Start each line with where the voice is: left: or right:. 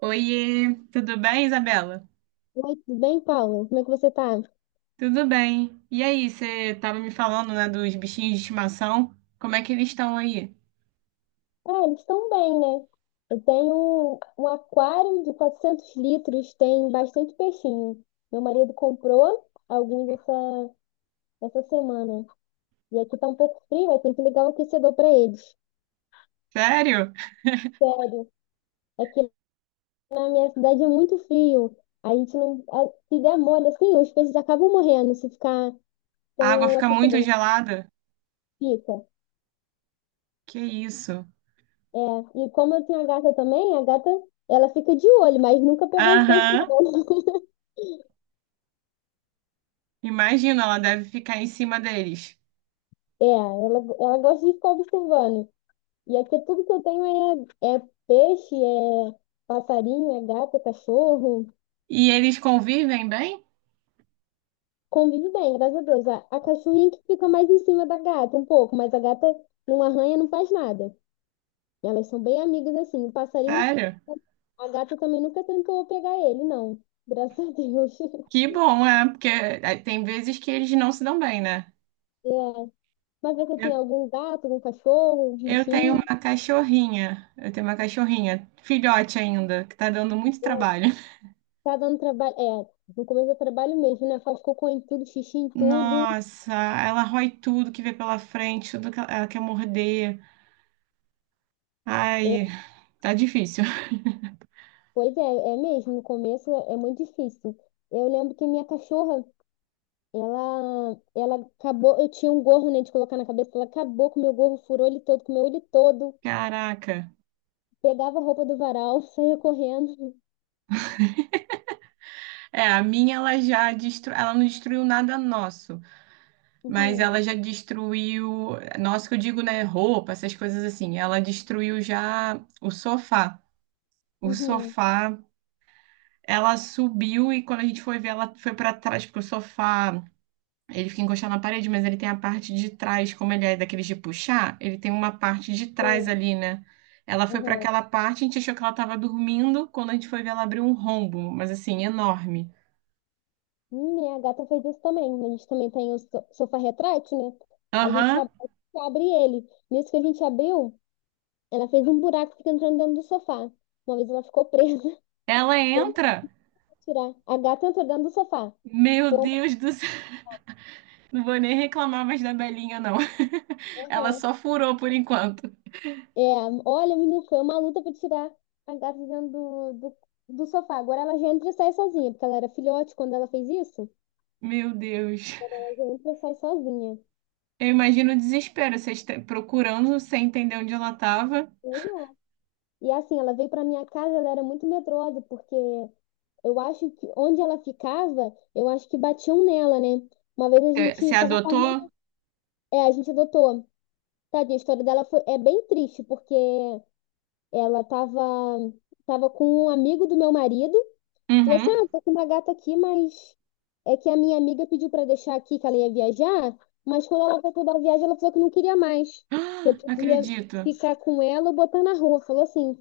right: Oiê, tudo bem, Isabela?
left: Oi, tudo bem, Paulo? Como é que você tá?
right: Tudo bem. E aí, você tava me falando, né, dos bichinhos de estimação? Como é que eles estão aí?
left: Ah, eles estão bem, né? Eu tenho um aquário de 400 litros, tem bastante peixinho. Meu marido comprou alguns essa semana. E aqui tá um pouco frio, eu tenho que ligar o aquecedor para eles.
right: Sério?
left: Sério, aqui na minha cidade é muito frio. A gente não. Se der mole, assim, os peixes acabam morrendo se ficar
right: A
left: sem
right: água
left: o
right: fica muito
left: aquecedor.
right: gelada?
left: Fica.
right: Que isso?
left: É. E como eu tenho a gata também, ela fica de olho, mas nunca pegou um peixe,
right: Aham.
left: não.
right: Imagina, ela deve ficar em cima deles.
left: É, ela gosta de ficar observando. E aqui tudo que eu tenho é peixe, é passarinho, é gato, é cachorro.
right: E eles convivem bem?
left: Convive bem, graças a Deus. A cachorrinha que fica mais em cima da gata, um pouco, mas a gata não arranha, não faz nada. Elas são bem amigas assim. O passarinho,
right: Sério?
left: a gata também nunca tentou pegar ele, não. Graças a Deus.
right: Que bom, é, porque é, tem vezes que eles não se dão bem, né?
left: É. Mas você
right: Eu,
left: tem algum gato, algum cachorro, um
right: eu tenho
left: bichinho?
right: uma cachorrinha, eu tenho uma cachorrinha, filhote ainda, que tá dando muito trabalho.
left: Tá dando trabalho. É, no começo do trabalho mesmo, né? Faz cocô em tudo, xixi em tudo.
right: Nossa, ela rói tudo que vê pela frente, tudo que ela quer morder.
left: É,
right: Ai, tá difícil.
left: pois é, é mesmo, no começo é muito difícil. Eu lembro que minha cachorra, ela acabou, eu tinha um gorro, né, de colocar na cabeça, ela acabou com o meu gorro, furou ele todo, comeu ele todo,
right: Caraca.
left: pegava a roupa do varal, saía correndo.
right: É, a minha ela já destruiu, ela não destruiu nada nosso, mas
left: Uhum,
right: ela já destruiu, nosso que eu digo, né, roupa, essas coisas assim. Ela destruiu já o sofá. O
left: uhum,
right: sofá, ela subiu e quando a gente foi ver, ela foi para trás, porque o sofá ele fica encostado na parede, mas ele tem a parte de trás, como ele é daqueles de puxar, ele tem uma parte de trás
left: sim,
right: ali, né? Ela foi para
left: uhum.
right: aquela parte, a gente achou que ela estava dormindo, quando a gente foi ver, ela abriu um rombo, mas assim, enorme.
left: Minha gata fez isso também, a gente também tem o sofá retrátil, né, a gente
right: Aham,
left: abre ele. Nisso que a gente abriu, ela fez um buraco, e fica entrando dentro do sofá. Uma vez ela ficou presa,
right: ela
left: foi mal
right: entra.
left: tirar. A gata entrou dentro do sofá.
right: Meu Deus do céu, não vou nem reclamar mais da Belinha, não. Ela
left: Aham.
right: só furou por enquanto.
left: É, olha, menino, foi uma luta pra tirar a gata de dentro do sofá. Agora ela já entra e sai sozinha, porque ela era filhote quando ela fez isso.
right: Meu Deus.
left: Ela já entra e sai sozinha.
right: Eu imagino o desespero, vocês procurando sem entender onde ela estava.
left: Pois é. E assim, ela veio pra minha casa, ela era muito medrosa, porque eu acho que onde ela ficava, eu acho que batiam nela, né? Uma vez a
right: Você
left: gente tava
right: adotou?
left: correndo. É, a gente adotou. Tadinha, a história dela foi, é bem triste, porque ela tava com um amigo do meu marido. Falou assim:
right: Uhum.
left: ah, tô com uma gata aqui, mas é que a minha amiga pediu pra deixar aqui que ela ia viajar, mas quando ela voltou da viagem, ela falou que não queria mais, que eu
right: Ah, não
left: podia
right: acredito.
left: ficar com ela ou botar na rua. Falou assim.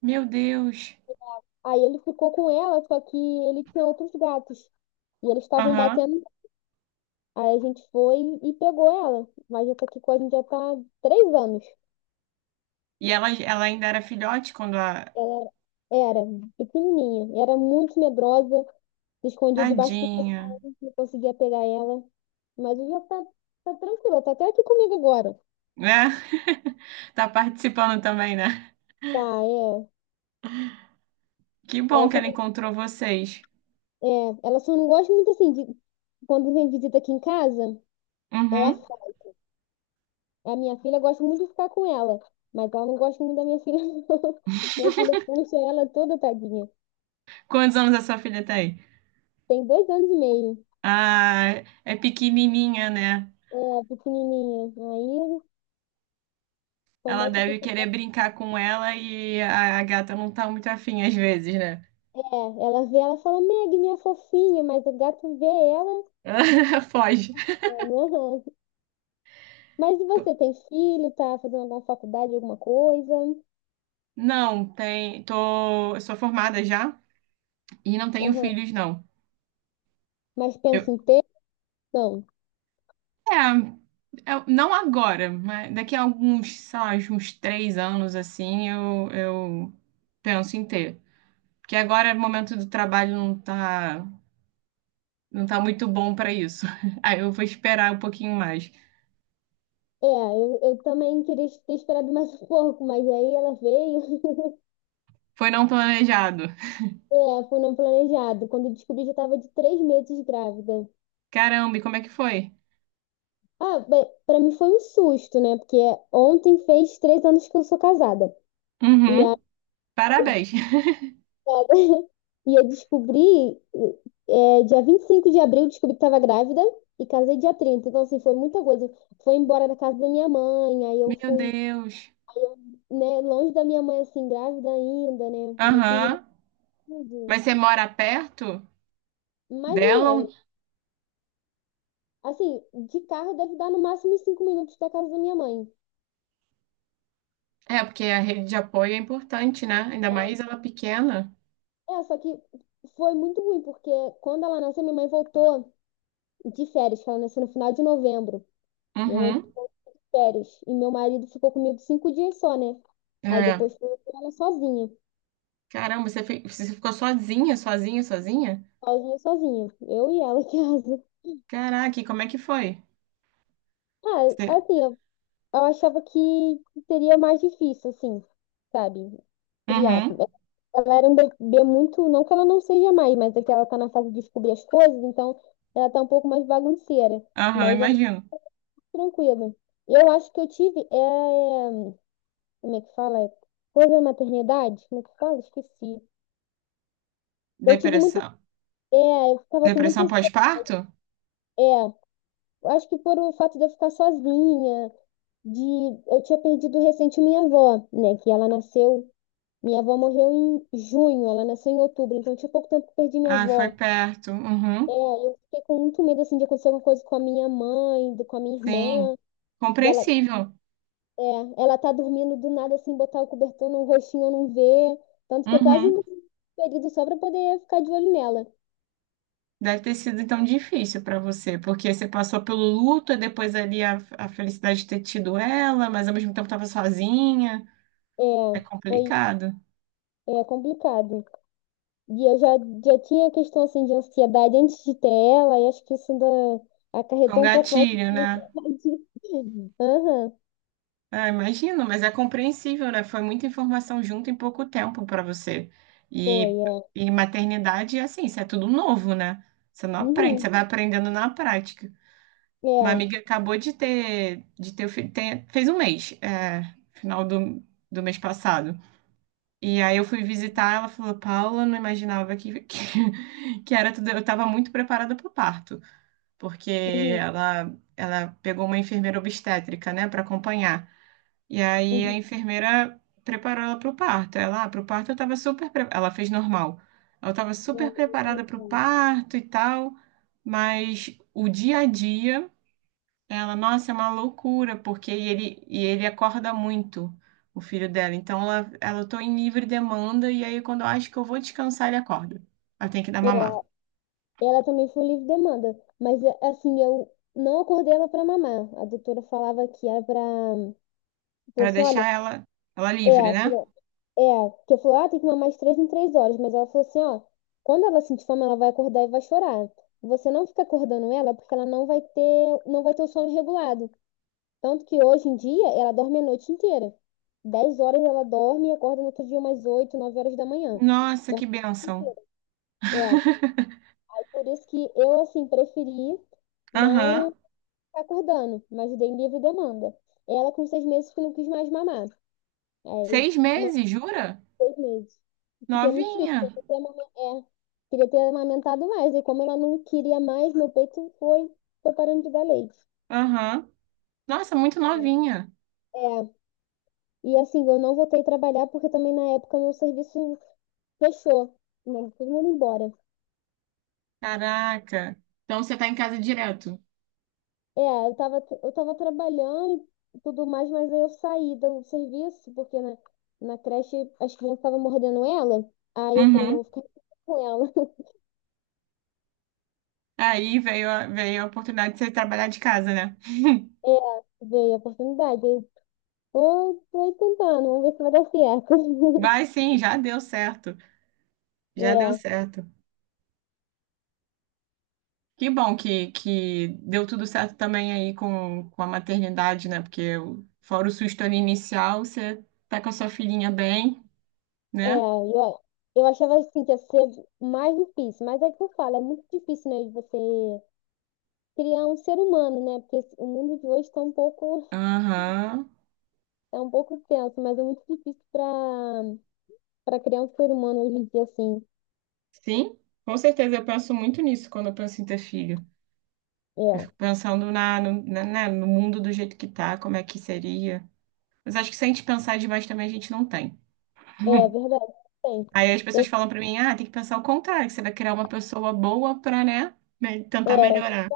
right: Meu Deus.
left: Aí ele ficou com ela, só que ele tinha outros gatos. E eles estavam
right: Aham.
left: batendo. Aí a gente foi e pegou ela. Mas já tá aqui com a gente, já tá há 3 anos.
right: E ela ainda era filhote quando a.
left: Ela era pequenininha, era muito medrosa, se escondia debaixo do
right: Tadinha.
left: colchão, não conseguia pegar ela. Mas hoje ela tá tranquila, tá até aqui comigo agora.
right: Né? Tá participando também, né?
left: Tá, é.
right: Que bom
left: Ela
right: que
left: só,
right: ela encontrou vocês.
left: é, ela só não gosta muito assim de quando vem visita aqui em casa, ela
right: Uhum.
left: fala. A minha filha gosta muito de ficar com ela, mas ela não gosta muito da minha filha, não. Minha filha puxa ela toda tadinha.
right: Quantos anos a sua filha tem?
left: Tem 2 anos e meio.
right: Ah, é pequenininha, né?
left: É, pequenininha. Aí
right: Ela
left: começa a
right: deve
left: puxar.
right: querer brincar com ela e a gata não tá muito afim às vezes, né?
left: É, ela vê ela e fala, Meg, minha fofinha, mas o gato vê ela.
right: Foge.
left: Aham. Mas e você tem filho, tá fazendo alguma faculdade, alguma coisa?
right: Não, tem. Eu sou formada já e não tenho
left: Aham.
right: filhos, não.
left: Mas pensa
right: Eu,
left: em ter? Não.
right: É, não agora, mas daqui a alguns, sei lá, uns 3 anos assim, eu penso em ter. Porque agora o momento do trabalho não tá, muito bom para isso. Aí eu vou esperar um pouquinho mais.
left: É, eu também queria ter esperado mais um pouco, mas aí ela veio.
right: Foi não planejado.
left: É, foi não planejado. Quando eu descobri, já estava de 3 meses grávida.
right: Caramba, e como é que foi?
left: Ah, bem, pra mim foi um susto, né? Porque ontem fez 3 anos que eu sou casada. E aí
right: Uhum,
left: eu
right: parabéns.
left: E eu descobri, dia 25 de abril, eu descobri que tava grávida e casei dia 30. Então, assim, foi muita coisa. Foi embora da casa da minha mãe, aí eu
right: Meu
left: fui,
right: Deus.
left: né, longe da minha mãe, assim, grávida ainda, né? Uma
right: Aham.
left: criança.
right: Mas você mora perto
left: Mais ou
right: dela?
left: menos. Assim, de carro deve dar no máximo uns 5 minutos da casa da minha mãe.
right: É, porque a rede de apoio é importante, né? Ainda mais ela pequena.
left: É, só que foi muito ruim, porque quando ela nasceu, minha mãe voltou de férias, que ela nasceu no final de novembro. Minha mãe
right: Uhum.
left: férias. E meu marido ficou comigo 5 dias só, né? Aí
right: É.
left: depois foi eu com ela sozinha.
right: Caramba, você ficou sozinha, sozinha, sozinha?
left: Sozinha, sozinha. Eu e ela em casa.
right: Caraca, e como é que foi?
left: Ah,
right: Você...
left: assim, eu achava que seria mais difícil, assim, sabe? Criar.
right: Uhum,
left: Ela era um bebê muito. Não que ela não seja mais, mas é que ela tá na fase de descobrir as coisas, então ela tá um pouco mais bagunceira.
right: aham,
left: Mas ela é
right: imagino.
left: tranquila. Eu acho que eu tive. É, como é que fala? Coisa da maternidade? Como é que fala? Esqueci. Eu tive muita
right: Depressão.
left: É, eu ficava com muita
right: Depressão
left: ansiedade.
right: pós-parto?
left: É, eu acho que por o fato de eu ficar sozinha, de eu tinha perdido recente minha avó, né? Que ela nasceu, minha avó morreu em junho, ela nasceu em outubro, então tinha pouco tempo que perdi minha
right: Ah, foi
left: avó.
right: perto.
left: É,
right: Uhum,
left: eu fiquei com muito medo assim de acontecer alguma coisa com a minha mãe, com a minha
right: sim.
left: irmã, dela,
right: Compreensível.
left: é, ela tá dormindo do nada assim, botar o cobertor no rostinho eu não ver, tanto que eu quase não
right: Uhum.
left: período só pra poder ficar de olho nela.
right: Deve ter sido então difícil para você, porque você passou pelo luto, e depois ali a felicidade de ter tido ela, mas ao mesmo tempo estava sozinha.
left: É,
right: É
left: foi,
right: complicado.
left: é complicado. E eu já tinha questão assim de ansiedade antes de ter ela, e acho que isso ainda
right: Foi um
left: acarretou um pouco mais de
right: gatilho, né?
left: ansiedade. Aham,
right: Ah, imagino, mas é compreensível, né? Foi muita informação junto em pouco tempo para você.
left: foi,
right: E,
left: é.
right: e maternidade é assim, isso é tudo novo, né? Você não aprende,
left: Uhum,
right: você vai aprendendo na prática. Uma
left: é.
right: amiga acabou de ter, fez um mês, é, final do mês passado. E aí eu fui visitar, ela falou, Paula, eu não imaginava que, que era tudo. Eu estava muito preparada para o parto, porque
left: Uhum,
right: ela pegou uma enfermeira obstétrica, né, para acompanhar. E aí a
left: uhum,
right: enfermeira preparou ela para o parto. Ah, para o parto eu estava super, ela fez normal. Ela estava super
left: é.
right: preparada para o parto e tal, mas o dia a dia, ela, nossa, é uma loucura, porque ele acorda muito, o filho dela. Então ela, tô em livre demanda e aí quando eu acho que eu vou descansar, ele acorda. Ela tem que dar
left: É, é.
right: mamar
left: Ela também foi livre demanda, mas é, assim, eu não acordei ela para mamar. A doutora falava que era para. Falou
right: para
left: assim:
right: deixar
left: olha,
right: ela livre,
left: é,
right: né?
left: falou, É, porque falou, ah, tem que mamar de 3 em 3 horas. Mas ela falou assim, ó, quando ela sentir fome, ela vai acordar e vai chorar. Você não fica acordando ela porque ela não vai ter o sono regulado. Tanto que hoje em dia ela dorme a noite inteira. 10 horas ela dorme e acorda no outro dia umas 8, 9 horas da manhã.
right: Nossa,
left: Dor-
right: que bênção.
left: É, aí por isso que eu, assim, preferi
right: Aham.
left: não ficar acordando, mas dei livre demanda. Ela com 6 meses que não quis mais mamar. Aí
right: 6 meses, jura?
left: 6 meses. Fiquei muito triste,
right: Novinha.
left: porque eu queria ter amamentado mais. E como ela não queria mais, meu peito foi parando de dar leite.
right: Aham. Nossa, muito novinha.
left: É, e assim, eu não voltei a trabalhar porque também na época meu serviço fechou, né? Todo mundo embora.
right: Caraca. Então você tá em casa direto.
left: É, eu tava trabalhando e tudo mais, mas aí eu saí do serviço porque na creche as crianças estavam mordendo ela. Aí eu falei, não,
right: Uhum.
left: eu vou ficar com ela.
right: Aí veio a oportunidade de você trabalhar de casa, né?
left: É, veio a oportunidade. Tô tentando, vamos ver se vai dar certo.
right: Vai sim, já deu certo. Já deu
left: É,
right: certo. Que bom que deu tudo certo também aí com a maternidade, né? Porque fora o susto ali inicial, você tá com a sua filhinha bem,
left: é,
right: né?
left: eu, eu achava assim que ia ser mais difícil, mas é que eu falo, é muito difícil, né, de você criar um ser humano, né? Porque o mundo de hoje tá um pouco,
right: Aham.
left: é um pouco tenso, mas é muito difícil para criar um ser humano hoje em dia, assim.
right: Sim, com certeza. Eu penso muito nisso quando eu penso em ter filho. Eu
left: É,
right: fico pensando na, no, na, né, no mundo do jeito que tá, como é que seria. Mas acho que se a gente pensar demais também, a gente não tem.
left: é verdade, tem.
right: Aí as pessoas falam pra mim, ah, tem que pensar o contrário, que você vai criar uma pessoa boa pra, né, tentar
left: Eu,
right: melhorar.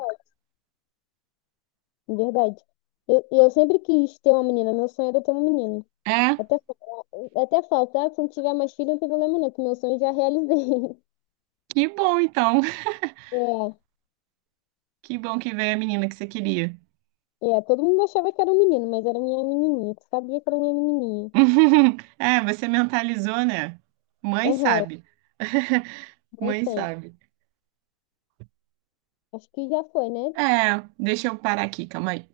left: é, verdade. Eu sempre quis ter uma menina, meu sonho era ter uma menina.
right: É,
left: Até faltar, se não tiver mais filho, não tem problema não, que meu sonho eu já realizei.
right: que bom então.
left: É,
right: Que bom que veio a menina que você queria.
left: é, todo mundo achava que era um menino, mas era minha menininha, tu sabia que era minha menininha.
right: É, você mentalizou, né? Mãe
left: Aham,
right: sabe.
left: não
right: Mãe
left: sei.
right: sabe.
left: Acho que já foi, né?
right: É, deixa eu parar aqui, calma aí.